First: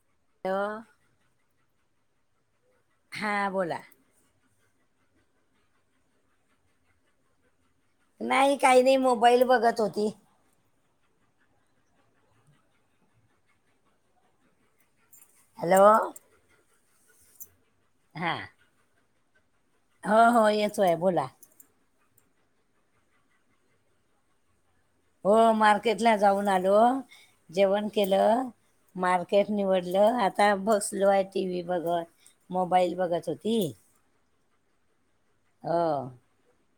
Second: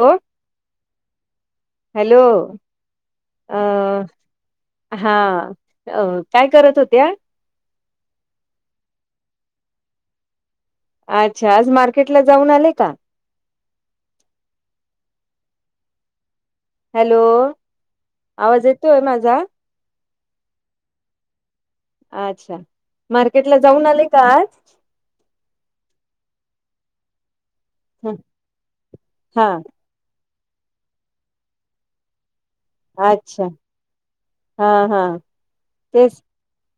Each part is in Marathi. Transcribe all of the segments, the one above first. हो अ हॅलो हा बोला अह हा काय करत होत्या? नाही काही नाही मोबाईल बघत होती. अच्छा आज मार्केट ला जाऊन आले का? Hello hello. हा आवाज येतोय माझा? हो हो येतोय बोला. अच्छा. मार्केट ला जाऊन आले का आज? हो मार्केट ला जाऊन आलो जेवण केलं हा मार्केट निवड लं आता बसलो आहे टी व्ही बघत. मोबाईल बघत अच्छा होती हा हा अ. तेच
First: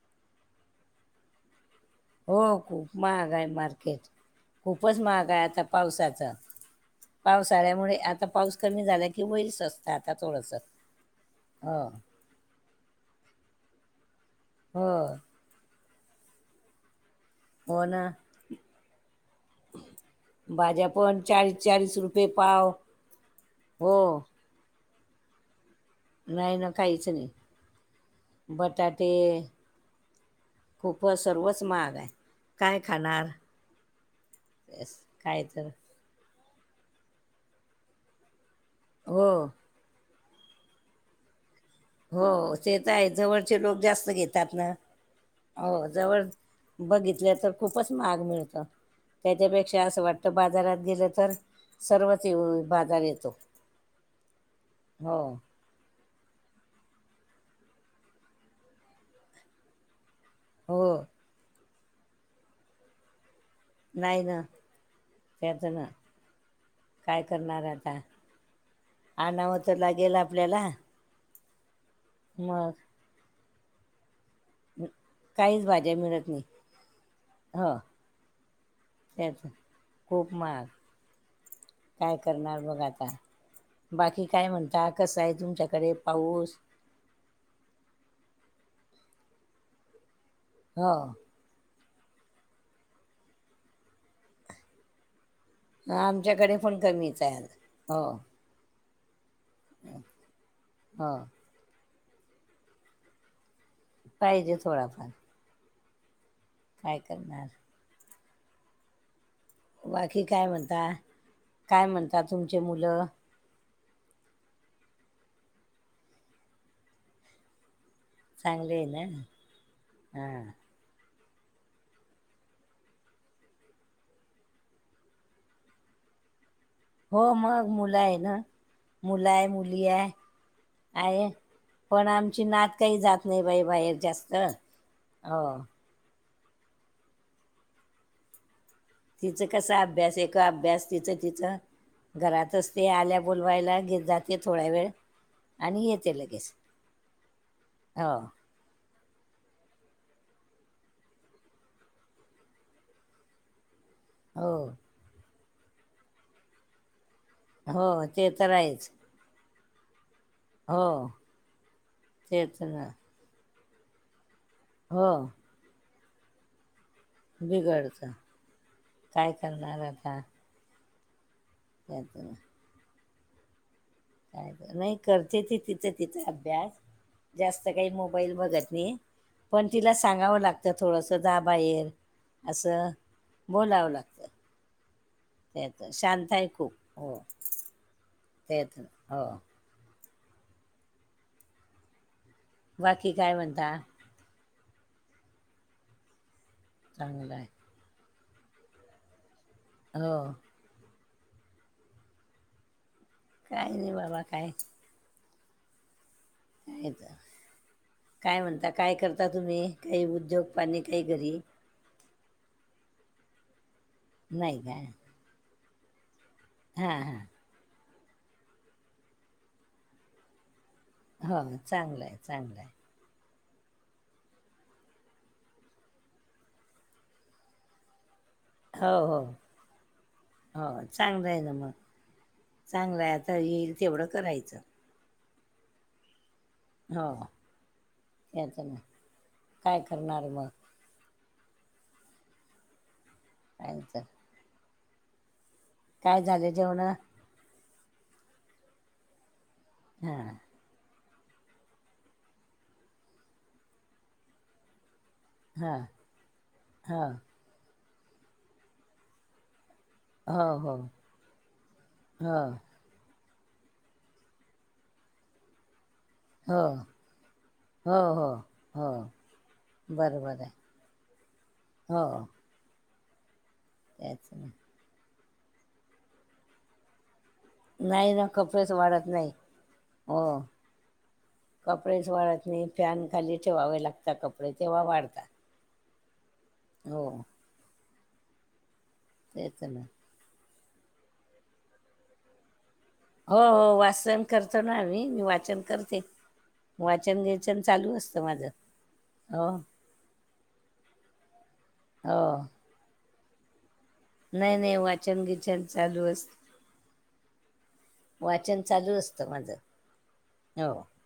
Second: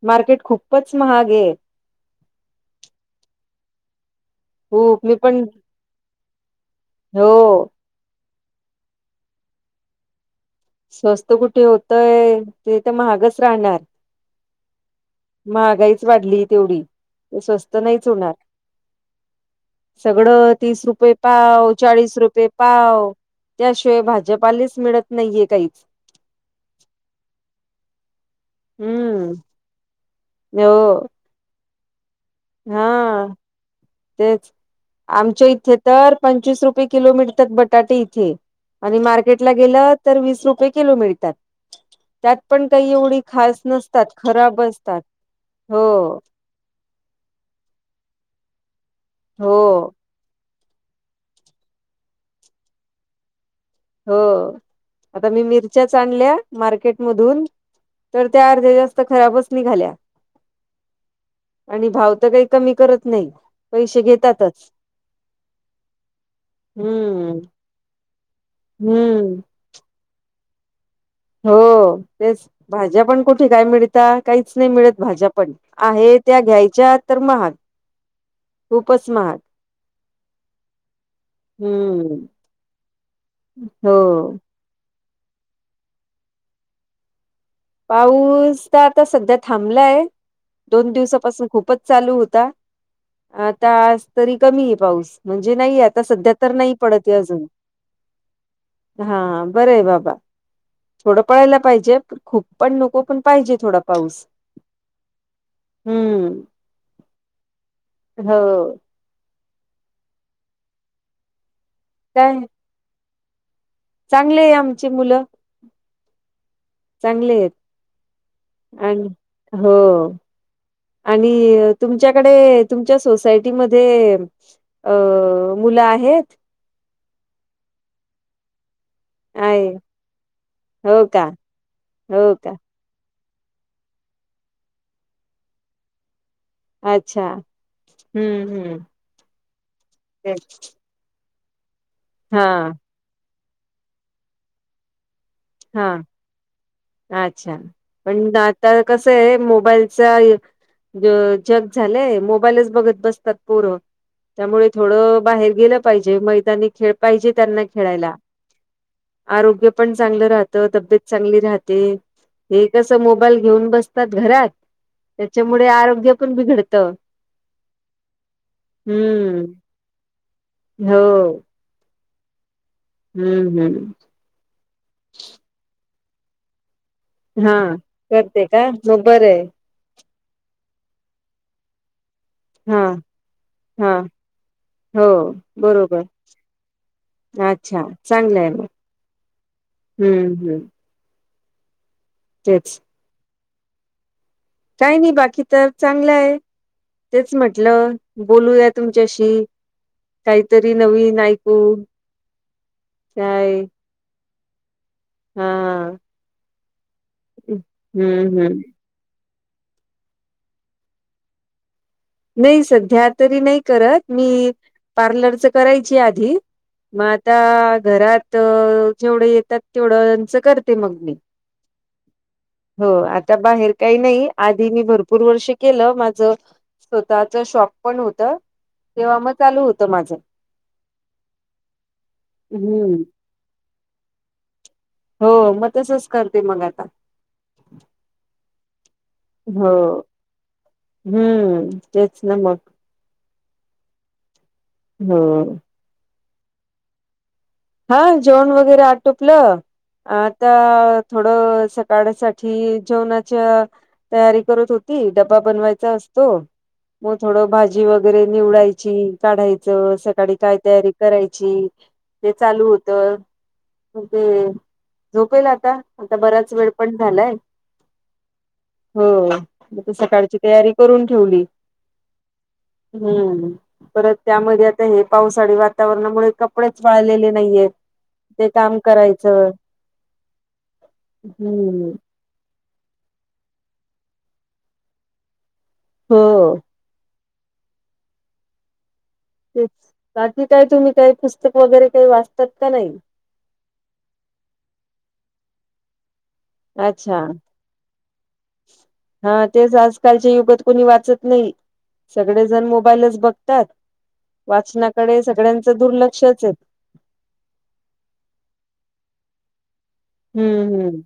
मार्केट खूपच महाग आहे. हो खूप महाग आहे मार्केट खूपच खूप मी महाग पण आहे आता पावसाचा. हो पाऊस आल्यामुळे आता पाऊस कमी झाला की वैरच असत आता थोडस. स्वस्त कुठे होतंय ते तर महागच राहणार. हो महागाईच वाढली तेवढी ते स्वस्त हो नाहीच ना होणार. सगळं तीस रुपये पाव चाळीस रुपये पाव. हो त्याशिवाय भाजपालाच मिळत नाहीये काहीच. नाही ना काहीच नाही बटाटे हम्म हो खूपच सर्वच महाग आहे. काय खाणार हा तेच येस, काय आमच्या इथे. तर पंचवीस रुपये किलो मिळतात बटाटे इथे आणि हो मार्केटला गेलं. तर वीस रुपये किलो मिळतात. हो त्यात पण तेच काही आहे एवढी खास जवळचे लोक नसतात जास्त घेतात खराब ना. असतात हो जवळ बघितल्या तर खूपच महाग मिळतो हो त्याच्यापेक्षा असं वाटत. तर बाजारात गेलं तर सर्वच बाजार येतो. हो हो आता मी मिर च्या चांगल्या आणल्या मार्केट मधून तर त्या अर्ध्या जास्त खराबच निघाल्या. हो आणि भाव तर काही कमी करत नाही पैसे नाही ना घेतातच. त्याचं ना काय हम्म करणार आता. हम्म मग तर लागेल आपल्याला. हो तेच मग भाज्या पण कुठे काय मिळत काहीच नाही मिळत भाज्या पण. काहीच भाज्या आहे मिळत त्या नाही घ्यायच्या तर महाग. खूपच महाग त्याचं खूप महाग काय हम्म करणार बघ आता, हो बाकी काय म्हणता कसं आहे तुमच्याकडे पाऊस? पाऊस तर आता सध्या थांबलाय, हो दोन दिवसापासून खूपच चालू होता, आता आज तरी कमी आहे पाऊस. म्हणजे नाही, आता सध्या तर आमच्याकडे नाही पण पडतय कमीच आहे अजून. आज हो हा बरं आहे बाबा, हो थोडं पळायला पाहिजे खूप पण नको पण पाहिजे थोडा पाऊस पाहिजे थोडाफार. हम्म! काय करणार. हो. बाकी काय म्हणता? काय म्हणता तुमची मुलं? चांगली आहे आमची मुलं. चांगली आहेत, चांगले आहे आणि ना हो हां आणि तुमच्याकडे, तुमच्या सोसायटी मध्ये अ मुलं आहेत? हो, मग मुलं आहे ना. मुलं आहे, मुली आहे, हो का आहे पण हो आमची का नात काय जात नाही बाई बाहेर जास्त, हो. अच्छा, हम्म हम्म. तिचं कसा अभ्यास एक तेच अभ्यास, तिचं तिचं हा घरातच ते आल्या बोलवायला घेत जाते थोडा वेळ. आणि हा, येते लगेच अच्छा हो पण नात तर कसं आहे मोबाईलचा ग जग झालंय, मोबाईलच बघत बसतात पोरं. हो त्यामुळे थोडं बाहेर गेलं पाहिजे, मैदानी खेळ पाहिजे त्यांना हो खेळायला. ते तर आहेच आरोग्य पण चांगलं राहत, हो तब्येत चांगली राहते, ते हे तर कसं मोबा मोबाईल घेऊन बसतात घरात, हो त्याच्यामुळे आरोग्य पण बिघडत. बिघडत, काय हम्म करणार आता. हो. त्या तरा हम्म हम्. काय पण नाही करते ती, तिचं तिचां अभ्यास. हा जास्त काही मोबाईल करते का बघत नाही, मग बरं आहे पण तिला सांगावं लागतं थोडसं जा बाहेर. हा असं बोलावं हा, लागतं हो. त्यात बरोबर, शांत आहे खूप हो अच्छा, चांगलं आहे मग. त्यात हो हम्म हम्. तेच. बाकी काय म्हणता? काय नाही, बाकी तर चांगलं आहे, चांगलं तेच आहे म्हटलं. बोलूया तुमच्याशी. हो. तरी नवीन ऐकून काही नाही बाबा काय हा काय तर. हम्म काय हम्म म्हणता काय करता तुम्ही काही उद्योग पाणी काही घरी नाही सध्या तरी नाही करत मी नाही काय पार्लरच करायची आधी हां मग हां आता घरात जेवढं येतात तेवढंच करत ते मग मी हो चांगलं आहे चांगलं आहे हो आत त्या बाहेर काही नाही आधी मी भरपूर वर्ष केलं माझं. स्वतःच शॉप पण होत. हो हो तेव्हा मग चालू होतं माझं हो चांगलं आहे ना मग हम्म चांगलं आहे आता. तर येईल तेवढं करायचं हो मग तसच करते मग. हो याच नाही हो काय करणार मग. हम्म तेच न मग. थ सर. हो. काय झाले जेवण. हा जेण वगैरे आटोपलं हां आता. थोडं सकाळ सा जेवणाच्या तयारी करत होती ड. बनवा हां असतो हो मग थोड भाजी वगैरे निवडायची काढायच स. काय हो तयारी करायची ते हो चालू तर ते झोपेल आता आता बराच हो वेळ पण झालाय. हो मग त सकाळची बरोबर आहे तयारी करून ठेवली. हो हम्म परत त्याच त्यामध्ये आता हे पावसाळी वातावरणामुळे कपडे. पलेले नाहीय. नाही ना कपडेच वाढत नाही हो. हम्म कपडेच वाढत नाही फॅन खाली ठेवावे लागतात कपडे तेव्हा वाढतात. हो. हो तेच बाकी काय तुम्ही काही पुस्तक वगैरे काही वाचतात का नाही. हो हो वाचन करतो ना आम्ही मी वाचन करते. वाचन अच्छा वेचन चालू असतं म. हा तेच आजकालच्या युगात कोणी वाचत नाही. हो सगळे जण मोबाईलच बघतात नाही नाही वाचनाकडे वाचन गिचन सगळ्यांचं चालू अस दुर्लक्षच आहे. वाचन चालू असतं माझं. हम्म हो हम्म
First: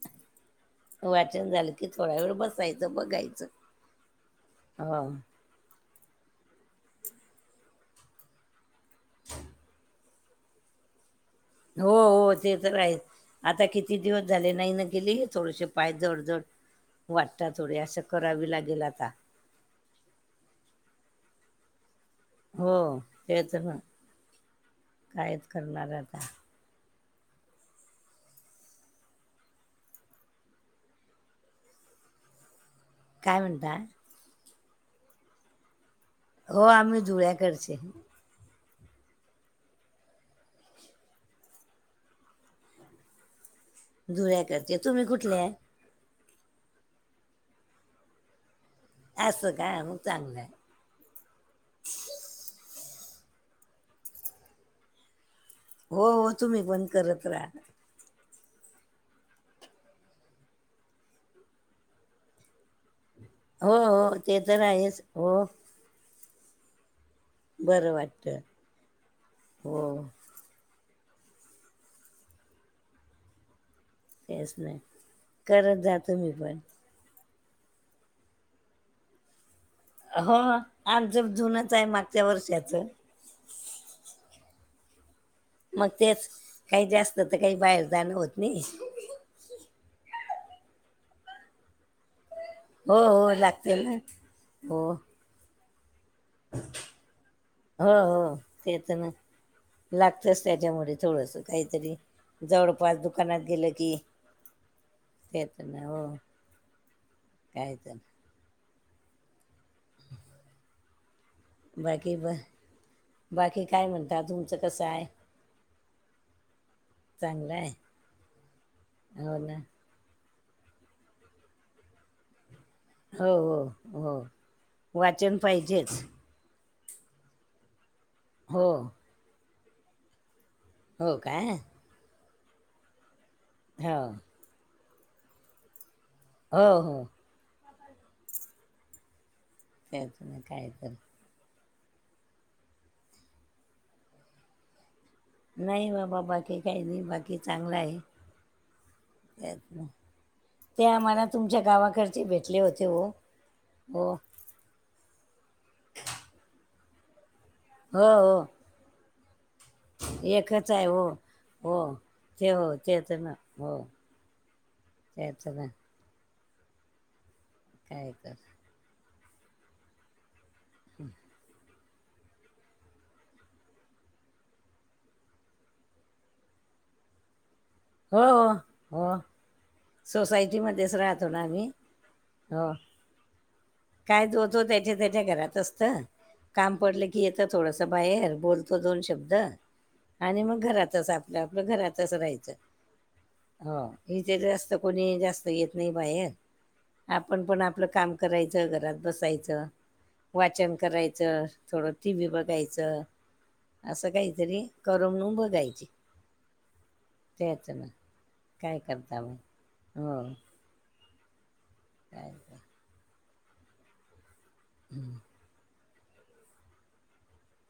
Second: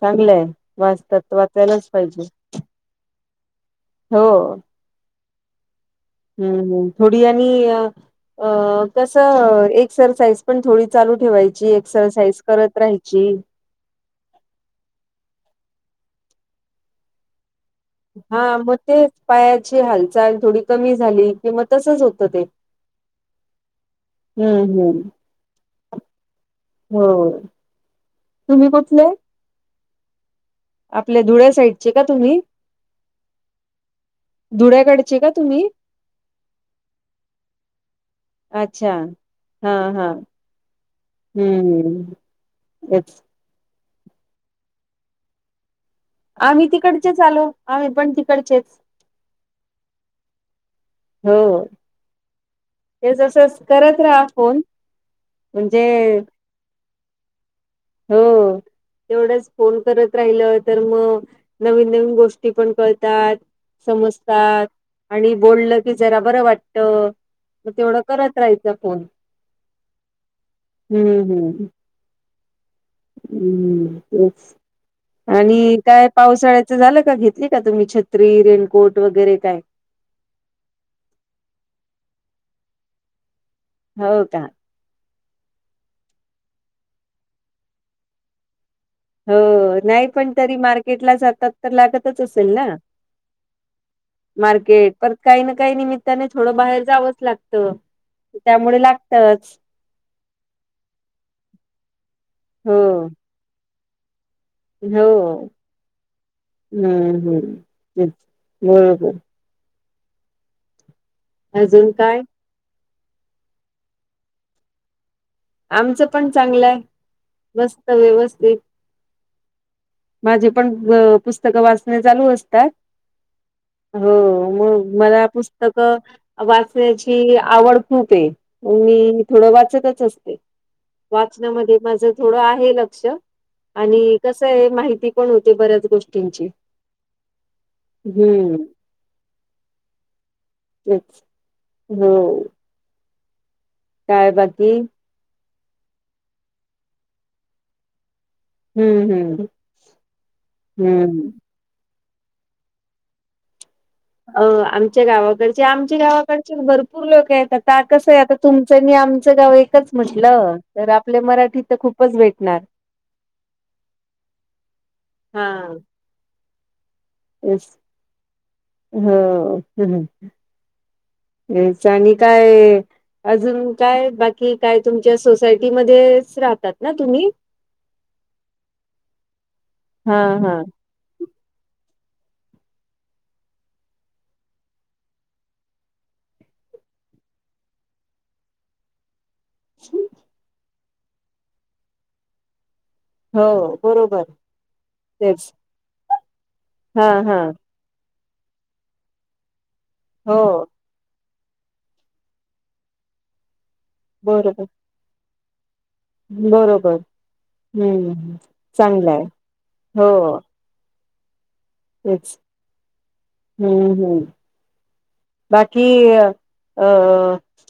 चांगलंय वाचतात वाचन झालं की वाचायलाच थोडा पाहिजे. वेळ बसायचं हो. हा. ह् थोडी आणि अ कसं एक्सरसाइज. पणथडी लू ठेवायची. हो हो एक्सरसाइज ते करत तर आहे राहायची. आता किती. किती दिवस झाले नाही ना गेली थोडेसे पाय जडजड वाटतात थोडे असं. करावी हा मग लागेल तेच आता. पायाची हालचाल थोडी कमी झाली. कि मग तसच होतं ते. हो तेच पण. हम्म हम्म. कायद करणार आता. हो तुम्ही कुठले? आपल्या धुळ्या साईडचे का तुम्ही? काय म्हणता? धुळ्या काढचे का तुम्ही? हो आम्ही धुळ्याकडचे. अच्छा हां हां. हम्म यच धुळ्याकडचे, तुम्ही कुठल्या आहे? आम्ही तिकडचेच आलो, आम्ही पण तिकडचेच. असं का मग चांगला आहे. हो ते जस करत राहा फोन. म्हणजे हो हो तुम्ही पण करत राहा. हो. तेवढंच फोन करत राहिलं तर मग नवीन नवीन गोष्टी पण कळतात. हो, हो. ते तर समजतात आहेच. आणि हो. बोलल की जरा बरं वाटत. मग बरं तेवढं करत वाटतं. राहायच फोन हो. हम्म हम्म. हम् तेच आणि करत जा काय तुम्ही पण. पावसाळ्याचं झालं का घेत का तुम्ही छत्री, रेनकोट वगैरे काय? हो आज जप जुनच आहे मागच्या वर्षाचं. हो का? मग तेच काही जास्त तर काही बाहेर जाणं होत नाही. हो नाही पण तरी मार्केटला जातात तर लागत असे हो हो लागते ना हो मार्केट काही ना काही निमित त्याने थोडं बाहेर जावंच लागत त्यामुळे लागतच. लागतच त्याच्यामुळे थोडस काहीतरी हो जवळपास दुकानात गेलं की. हो ते तर ना हो हम् हम् काय तर ते बरोबर. अजून बाकी काय ब बाकी काय म्हणत तुमचं कसं आहे? आमचं पण चांगलं आहे चांगलं आहे मस्त व्यवस्थित. हो ना. माझे पण पुस्तकं वाचण्या चालू असतात. हो हो मग मला वाचन पुस्तक पाहिजेच वाचण्याची आवड खूप आहे, हो मग मी थोडं वाचतच असते. हो काय वाचनामध्ये माझ थोडं आहे लक्ष हो आणि कस आहे माहिती पण होते बऱ्याच गोष्टींची हो हो हम्म. त्याचून काही कर तेच हो. काय बाकी? नाही बाबा बाकी काही नाही बाकी चांगला आहे. हम्म हम्म त्या आम्हाला हम्म तुमच्या गावाकडचे भेटले होते हो हो. अ आमच्या गावाकडचे आमच्या गावाकडचे भरपूर लोक आहेत आता हो कसं आहे आता हो तुम त्यांनी आमच गाव एक म्हटलं एकच आहे तर हो आपल्या मराठी हो तर खूपच ते भेटणार. हो ते त्यांचं धन. हा तेच. काय तर. हो केलंय. होय. याच आणि काय. अजून काय बाकी काय तुमच्या सोसायटीमध्येच राहतात ना तुम्ही. हो हो. हा हा. सोसायटीमध्येच राहतो ना आम्ही हो. काय तो तो त्याच्या त्याच्या घरात असत. काम पडलं की येतं थोडंसं बाहेर बोल''--'' तो दोन शब्द आणि मग घरातच आपलं आपलं घरातच राहायचं. हो. इथं कोणी जास्त तेच. येत नाही बाहेर हा हा. आपण पण आपलं काम. करायचं घरात बसायचं हो वाचन करायचं. थोडं टी व्ही बघायचं असं बरोबर काहीतरी करमणूक म्हणून बघायची. बरोबर त्याच ना हम् काय चांगलं करता आहे मग हो. काय तेच काय. हम्म हम्म. हम्म. बाकी अ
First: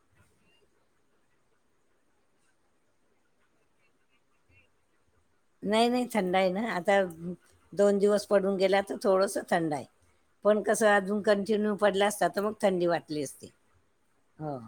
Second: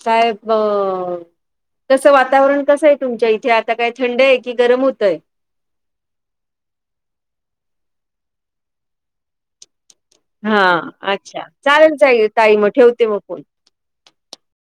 काय बघ. तसं वातावरण कसं आहे तुमच्या इथे आता काय थंड आहे की गरम होतय. नाही नाही थंड आहे ना आता दोन दिवस पडून गेला तर थोडस थंड आहे. हा पण कसं अजून अच्छा. कंटिन्यू चालेल पडला चालेल असता तर मग ताई थंडी ठेवते मग वाटली फोन. असते हो.